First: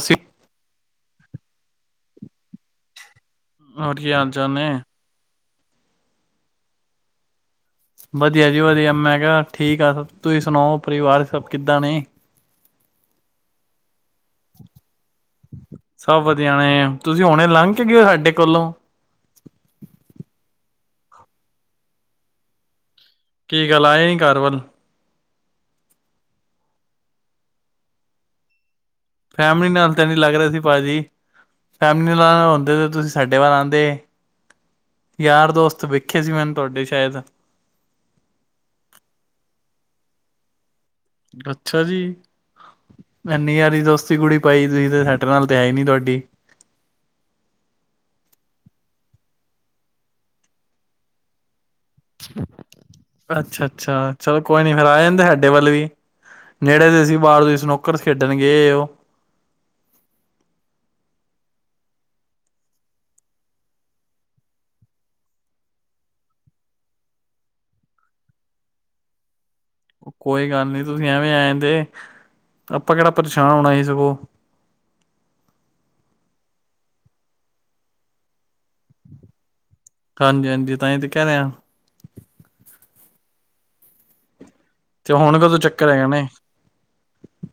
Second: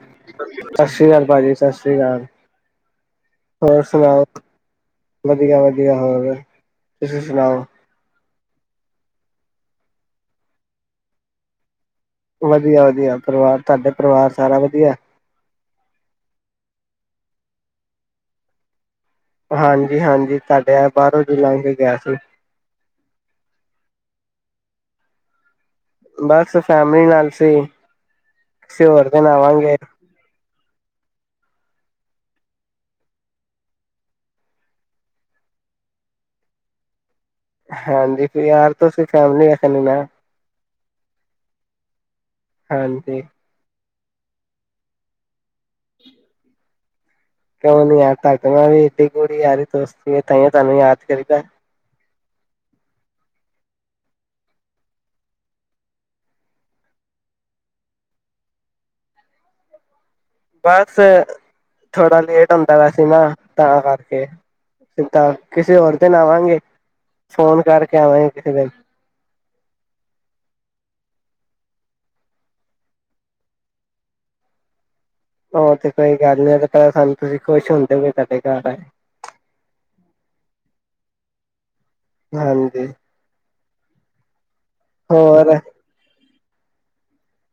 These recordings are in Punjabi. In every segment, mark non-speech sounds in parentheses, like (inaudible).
ਸ਼੍ਰੀ ਅਕਾਲ। ਸ੍ਰੀ ਅਕਾਲ ਭਾਜੀ ਸਤਿ ਸ਼੍ਰੀ ਅਕਾਲ ਹੋਰ ਕੀ ਸੁਣਾਓ ਹਾਲ ਚਾਲ ਨੇ? ਵਧੀਆ ਵਧੀਆ ਹੋਰ ਫਿਰ ਤੁਸੀਂ ਸੁਣਾਓ ਵਧੀਆ ਜੀ ਵਧੀਆ ਮੈਂ ਕਿਹਾ ਠੀਕ ਆ ਤੁਸੀਂ ਸੁਣਾਓ ਪਰਿਵਾਰ ਸਭ ਕਿੱਦਾਂ ਨੇ ਵਧੀਆ ਵਧੀਆ ਪਰਿਵਾਰ ਤੁਹਾਡੇ ਪਰਿਵਾਰ ਸਾਰਾ ਵਧੀਆ ਸਭ ਵਧੀਆ ਨੇ ਤੁਸੀਂ ਹੁਣੇ ਲੰਘ ਕੇ ਗਏ ਹੋ ਸਾਡੇ ਕੋਲੋਂ ਹਾਂਜੀ ਹਾਂਜੀ ਤੁਹਾਡੇ ਆ ਬਾਹਰੋਂ ਜੀ ਲਾਂਘ ਕੇ ਗਿਆ ਸੀ ਕੀ ਗੱਲ ਆਏ ਨੀ ਕਰ ਵੱਲ ਬਸ ਫੈਮਲੀ ਨਾਲ ਸੀ ਸ਼ ਹੋਰ ਤੇ ਨਾ ਫੈਮਿਲੀ ਆਵਾਂਗੇ ਨਾਲ ਤਾਂ ਨੀ ਲੱਗ ਰਿਹਾ ਸੀ ਭਾਜੀ ਫੈਮਲੀ ਨਾਲ ਆਉਦੇ ਤੇ ਤੁਸੀਂ ਸਾਡੇ ਵੱਲ ਆਉਂਦੇ ਯਾਰ ਦੋਸਤ ਵੇਖੇ ਸੀ ਮੈਨੂੰ ਤੁਹਾਡੇ ਸ਼ਾਇਦ ਹਾਂਜੀ ਕੋ ਯਾਰ ਤੁਸੀ ਫੈਮਲੀ ਵਖਣੀ ਨਾ ਅੱਛਾ ਜੀ ਹਾਂਜੀ ਇਨੀ ਯਾਰੀ ਦੋਸਤ ਕੁੜੀ ਪਾਈ ਤੁਸੀਂ ਤੇ ਸੈਟਰ ਨਾਲ ਹੈ ਹੀ ਨੀ ਤੁਹਾਡੀ ਕਿਉਂ ਨੀ ਯਾਰ ਤਦਾ ਮੈਂ ਵੀ ਇਏਡੀ ਗੂੜੀ ਯਾਰ ਦੋਸਤੀ ਤ ਤੁਹਾਨੂੰ ਯਾਦ ਕਰੀਦਾ ਅੱਛਾ ਅੱਛਾ ਚਲੋ ਕੋਈ ਨੀ ਫੇਿਰ ਆ ਜਾਂਦੇ ਸਾਡੇ ਵੱਲ ਵੀ ਨੇੜੇ ਤੇ ਸੀ ਬਾਹਰੋਂ ਸਨੌਕਰ ਖੇਡਣ ਗਏ ਉਹ ਬਸ ਥੋੜਾ ਲੇਟ ਹੁੰਦਾ ਵੈਸੇ ਨਾ ਤਾਂ ਕਰਕੇ ਫ ਤਾਂ ਕਿਸੇ ਹੋਰ ਦਿਨ ਆਵਾਂਗੇ ਫੋਨ ਕਰਕੇ ਆਵਾਂਗੇ ਕਿਸੇ ਦਿਨ ਕੋਈ ਗੱਲ ਨਹੀਂੀ ਤੁਸੀਂ ਐਵੇਂ ਆਏਦੇ ਆਪਾਂ ਕਿਹੜਾ ਪਰੇਸ਼ਾਨ ਹੋਣਾ ਹੀ ਸਗੋ ਉਹ ਤੇ ਕੋਈ ਗੱਲ ਨੀ ਪ ਸਾਨੂੰ ਤੁਸੀਂ ਖੁਸ਼ ਹੁੰਦੇ ਹੋਏ ਕਡੇ ਘਰ ਆਏ ਹਾਂਜੀ ਹਾਂਜੀ ਤਾਂਹੀ ਤੇ ਕਹਿ ਰਿਹਾ ਹਾਂਜੀ। ਤੇ ਹੁਣ ਹੋਰ ਕਦੋਂ ਚੱਕਰ ਹੈਗਾਣੇ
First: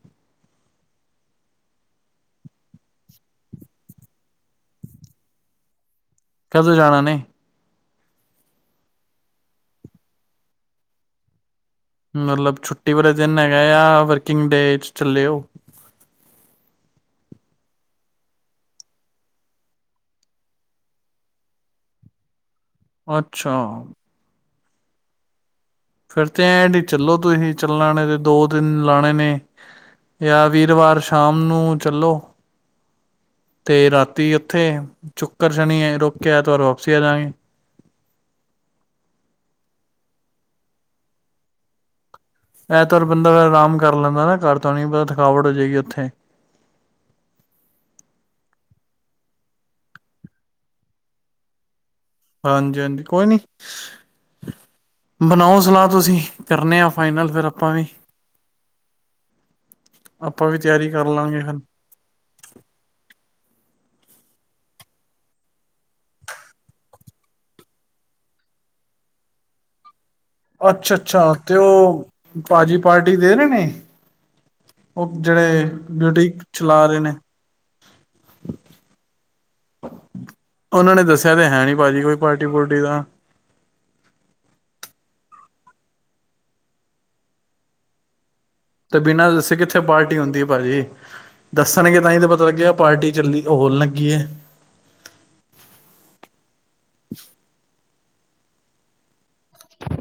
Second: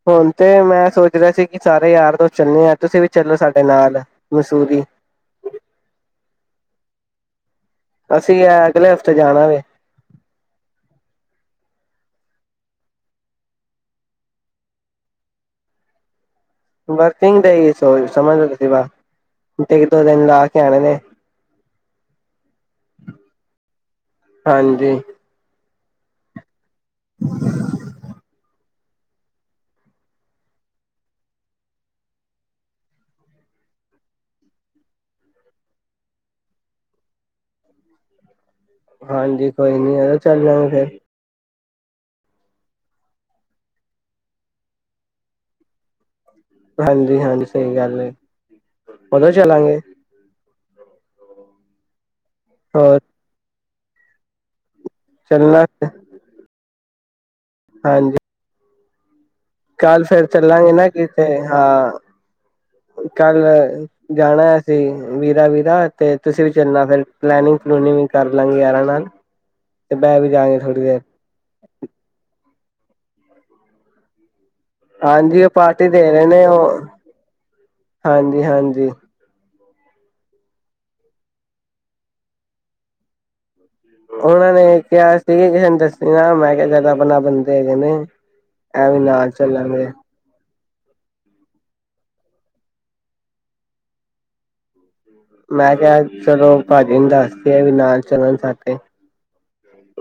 ਹੁਣ ਤੇ ਮੈਂ ਸੋਚ ਰਿਹਾ ਸੀ ਕਿ ਸਾਰੇ ਯਾਰ ਦੋਸਤ ਚੱਲੇ ਆਂ ਤੁਸੀਂ ਵੀ ਚੱਲੋ ਸਾਡੇ ਨਾਲ ਮਸੂਰੀ ਕਦੋਂ ਜਾਣਾ ਨੇ? ਅਸੀਂ ਅਗਲੇ ਹਫ਼ਤੇ ਜਾਣਾ ਵੇ। ਮਤਲਬ ਛੁੱਟੀ ਵਾਲੇ ਦਿਨ ਹੈਗਾ ਆ, ਯਾਂ ਵਰਕਿੰਗ ਡੇ ਚੱਲੇਓ। ਵਰਕਿੰਗ ਡੈ ਈ ਸੋ ਸਮਝਦਾ ਸੀ ਇੱਕ ਦੋ ਦਿਨ ਲਾ ਕੇ ਆਣੇ ਨੇ। ਅੱਛਾ। ਹਾਂਜੀ। ਫਿਰ ਤੇ ਐਂ ਚੱਲੋ ਤੁਸੀਂ ਚੱਲਣ ਨੇ ਦੋ ਦਿਨ ਲਾਣੇ ਨੇ ਜਾਂ ਵੀਰਵਾਰ ਸ਼ਾਮ ਨੂੰ ਚੱਲੋ ਤੇ ਰਾਤੀ ਉੱਥੇ ਸੁ਼ਕਰ ਸ਼ਨੀ ਰੋਕਕੇ ਐਤਵਾਰ ਵਾਪਸੀ ਆ ਜਾਗੇਂ। ਹਾਂਜੀ ਕੋਈ ਨੀ ਔਦੋਂ ਚੱਲ ਜਾਗੇਂ ਫੇਰ ਐਤਵਾਰ ਬੰਦਾ ਆਰਾਮ ਕਰ ਲੈਂਦਾ ਨਾ ਘਰ ਤੋਂ ਨੀ ਪਤਾ ਥਕਾਵਟ ਹੋ ਜਾਏਗੀ ਉੱਥੇ ਹਾਂਜੀ ਹਾਂਜੀ ਸਹੀ ਗੱਲ ਐ ਉਦੋਂ ਚਲਾਂਗੇ। ਹਾਂਜੀ ਹੋਰ ਹਾਂਜੀ ਕੋਈ ਨੀਂ। ਬਣਾਓ ਚੱਲਣਾ ਸਲਾਹ ਤੁਸੀਂ ਕਰਨੇ ਆ। ਫਾਈਨਲ ਫਿਰ ਆਪਾਂ ਵੀ ਹਾਂਜੀ। ਕੱਲ ਫੇਰ ਆਪਾਂ ਵੀ ਚੱਲਾਂਗੇ ਨਾ ਤਿਆਰੀ ਕਰ ਕਿਤੇ ਲਾਂਗੇ ਫਿਰ ਹਾਂ ਕੱਲ ਜਾਣਾ ਅਸੀਂ ਵੀਰਾ ਵੀਰਾ ਤੇ ਤੁਸੀਂ ਵੀ ਚੱਲਣਾ ਫਿਰ ਪਲੈਨਿੰਗ ਪਲੂਨਿੰਗ ਵੀ ਕਰ ਲਾਂਗੇ ਯਾਂਰਾਂ ਨਾਲ ਤੇ ਬਹਿ ਵੀ ਜਾਗੇ ਥੋੜ੍ਹੀ ਅੱਛਾ ਦੇਰ ਅੱਛਾ ਤੇ ਉਹ ਭਾਜੀ ਪਾਰਟੀ ਦੇ ਰੇ ਨੇ। ਹਾਂਜੀ, ਉਹ ਜਿਹੜੇ ਪਾਰਟੀ ਦੇ ਰਹੇ ਬਿਊਟੀਕ ਨੇ ਚਲਾ ਉਹ ਰਹੇ ਨੇ ਹਾਂਜੀ ਹਾਂਜੀ। ਉਹਨਾਂ ਨੇ ਦੱਸਿਆ ਤੇ ਹੈ ਨ੍ਹੀਂ ਭਾਜੀ ਕੋਈ ਪਾਰਟੀ ਪੁਰਟੀ ਦਾ। ਉਹਨਾਂ ਨੇ ਕਿਹਾ ਸੀ ਕਿਸੇ ਨੂੰ ਦਸੀਂ ਨਾਂ ਮੈਂ ਕਿਹਾ ਜਿਆਦਾ ਆਪਨਾ ਬੰਦੇ ਹੈਗੇ ਨੇ। ਤੇ ਐਵੇਂ ਬਿਨਾਂ ਨਾਲ ਦੱਸੇ ਕਿੱਥੇ ਚੱਲਾਂਗੇ ਪਾਰਟੀ ਹੁੰਦੀ ਐ ਭਾਜੀ। ਦੱਸਣਗੇ ਤਾਂ ਹੀ ਤਾਂ ਪਤਾ ਲੱਗਿਆ ਪਾਰਟੀ ਚੱਲੀ ਉਹ ਹੋਣ ਲੱਗੀ ਐ। ਮੈਂ ਕਿਹਾ ਚਲੋ ਭਾਜੀ ਨੂੰ ਦੱਸਦੀਏ ਵੀ ਨ ਚਲਣ ਸਾ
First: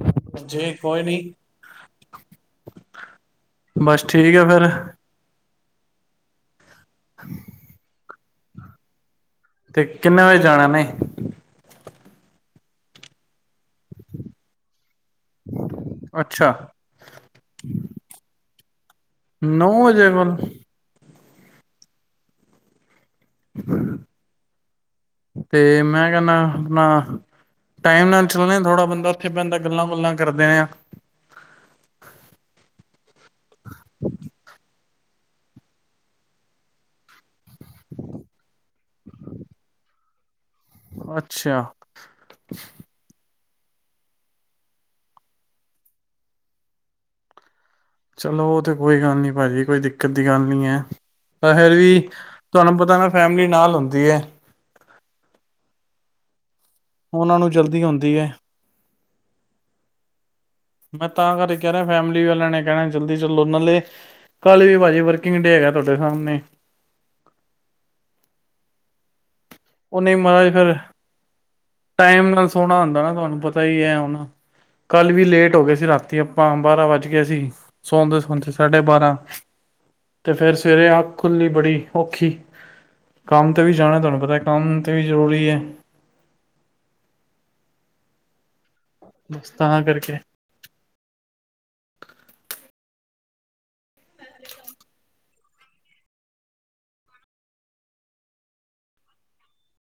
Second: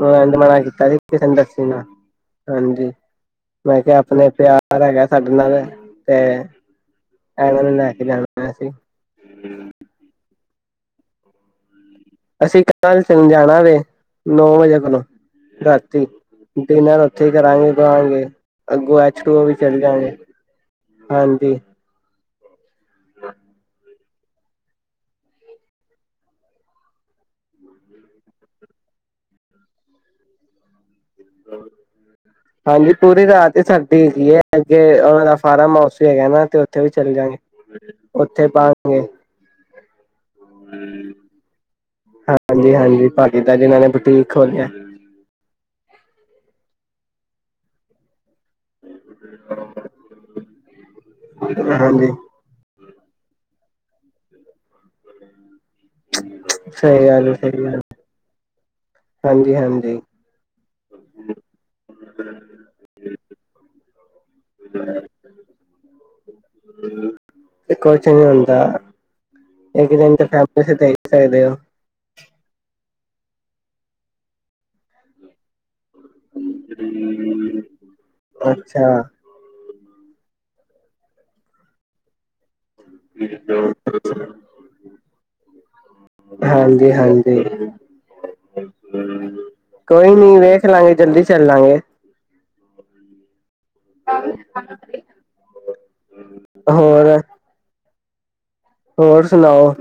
ਉਹ ਮਨਾ ਕੀਤਾ ਸੀ ਕਿਸੇ ਨੇ ਦੱਸੀ ਨਾ ਹਾਂਜੀ ਮੈਂ ਕਿਹਾ ਬਸ ਆਪਣੇ ਠੀਕ ਹੈ ਫਿਰ ਪਿਆਰ ਹੈਗਾ ਸਾਡੇ ਨਾਲ ਤੇ ਇਨ੍ਹਾਂ ਨੂੰ ਲੈਕੇ ਜਾਣਾ ਐ। ਮੈਸੇ ਤੇ ਕਿੰਨੇ ਵਜੇ ਜਾਣਾ ਨੇ ਅਸੀਂ ਕੱਲ ਚਲ ਜਾਣਾ ਵੇ ਨੌਂ ਵਜੇ ਕੋਲੋਂ ਰਾਤੀ ਅੱਛਾ ਡਿਨਰ ਉੱਥੇ ਈ ਕਰਾਂਗੇ, ਗਾਂ ਵੇਲੇ ਅੱਗੋਂ ਐਚੂ ਵੀ ਨੌ ਵਜੇ ਚਲਜਾਂਗੇਂ। ਕੋਲ ਹਾਂਜੀ ਤੇ ਮੈਂ ਕਹਿਨਾ ਆਪਣਾ ਟਾਈਮ ਨਾਲ ਚੱਲਣੇ ਥੋੜ੍ਹਾ ਬੰਦਾ ਉਥੇ ਬੈਹੰਦਾ ਗੱਲਾਂ ਗੁੱਲਾਂ ਕਰਦੇ ਨੇ ਆ ਹਾਂਜੀ ਪੂਰੀ ਰਾਤ ਹੀ ਸਰਦੀ ਦੀ ਹੈ ਅੱਗੇ ਉਹਨਾ ਦਾ ਫਾਰਮ ਹਾਊਸ ਵੀ ਹੈਗਾ ਨਾ ਤੇ ਉੱਥੇ ਵੀ ਚਲੇ ਜਾਗੇ ਉੱਥੇ ਪਾਗੇ ਅੱਛਾ ਦ ਜਿਨਾਂ ਨੇਠੀਕ ਹੋੋਲਿਆ ਚਲੋ ਉਹ ਤੇ ਕੋਈ ਗੱਲ ਨਹੀਂ ਭਾਜੀ ਕੋਈ ਦਿੱਕਤ ਦੀ ਗੱਲ ਨਹੀਂ ਹੈ ਤਾਂ ਫਿਰ ਵੀ ਹਾਂਜੀ ਤੁਹਾਨੂੰ ਪਤਾ ਨਾ ਫੈਮਿਲੀ ਨਾਲ ਹੁੰਦੀ ਹੈ (unintelligible) ਸਹੀ ਗੱਲ ਐ ਉਹਨਾਂ ਨੂੰ ਸਹੀ ਗੱਲ ਜਲਦੀ ਹੁੰਦੀ ਹੈ ਹਾਂਜੀ ਹਾਂਜੀ ਮੈਂ ਤਾਂ ਕਰ ਕਹਿ ਰਿਹਾ ਫੈਮਿਲੀ ਵਾਲਿਆਂ ਨੇ ਕਹਿਣਾ ਜਲਦੀ ਚਲੋ ਨਾਲੇ ਕੱਲ ਵੀ ਭਾਜੀ ਵਰਕਿੰਗ ਡੇ ਹੈਗਾ ਤੁਹਾਡੇ ਸਾਹਮਣੇ ਕੁਛ (inaudible) ਇੱਕ ਉਹ ਦਿਨ ਨਹੀਂ ਤਾਂ ਮਹਾਰਾਜ ਫੈਮਲੀ ਫਿਰ ਦੇ ਹੀ ਸਕਦੇ ਹੋ ਟਾਈਮ ਨਾਲ ਸੌਣਾ ਹੁੰਦਾ ਨਾ ਤੁਹਾਨੂੰ ਪਤਾ ਹੀ ਐ ਹੁਨ, ਕੱਲ ਵੀ ਲੇਟ ਟ ਹੋ ਗਏ ਸੀ ਰਾਤੀ ਆਪਾਂ ਬਾਰਾਂ ਵੱਜ ਗਏ ਸੀ ਸੌਂਦੇ-ਸੋਂਦੇ ਸਾਢੇ ਅੱਛਾ ਬਾਰਾਂ ਤੇ ਫਿਰ ਸਵੇਰੇ ਅੱਖ ਖੁੱਲ੍ਹੀ ਬੜੀ ਔਖੀ ਕੰਮ ਤੇ ਵੀ ਜਾਣਾ ਤੁਹਾਨੂੰ ਪਤਾ ਕੰਮ ਤੇ ਵੀ ਜ਼ਰੂਰੀ ਹੈ ਹਾਂਜੀ-ਹਾਂਜੀ ਬਸ ਤਾਂ ਕਰਕੇ ਕੋਈ ਨੀ ਵੇਖ ਲਾਂਗੇ ਜਲਦੀ ਚੱਲ ਲਾਂਗੇ (inaudible) ਹੋਰ ਹੋਰ ਸੁਣਾਓ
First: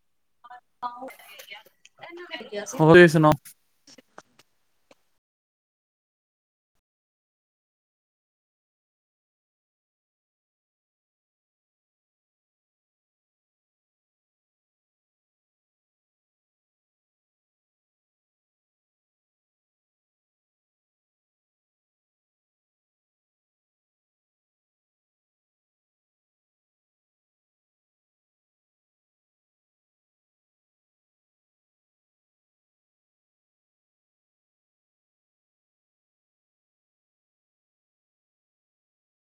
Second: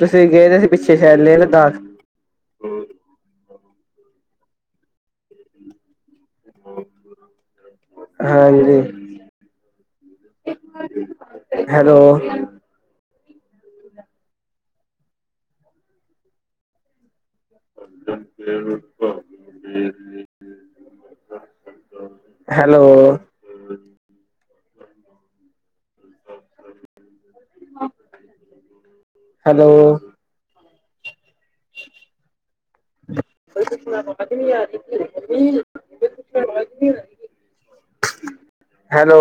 ਤੇ ਗਏ ਦੇ ਪਿੱਛੇ ਸ਼ੈਦ ਲੇਹ-ਲਦਾਖ ਹੋਰ ਤੁਸੀਂ ਸੁਣਾਓ ਹਾਂਜੀ (inaudible) ਹੈਲੋ (inaudible) ਹੈਲੋ ਹ ਹੈਲੋ (inaudible) ਹੈਲੋ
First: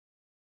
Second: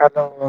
ਹੈਲੋ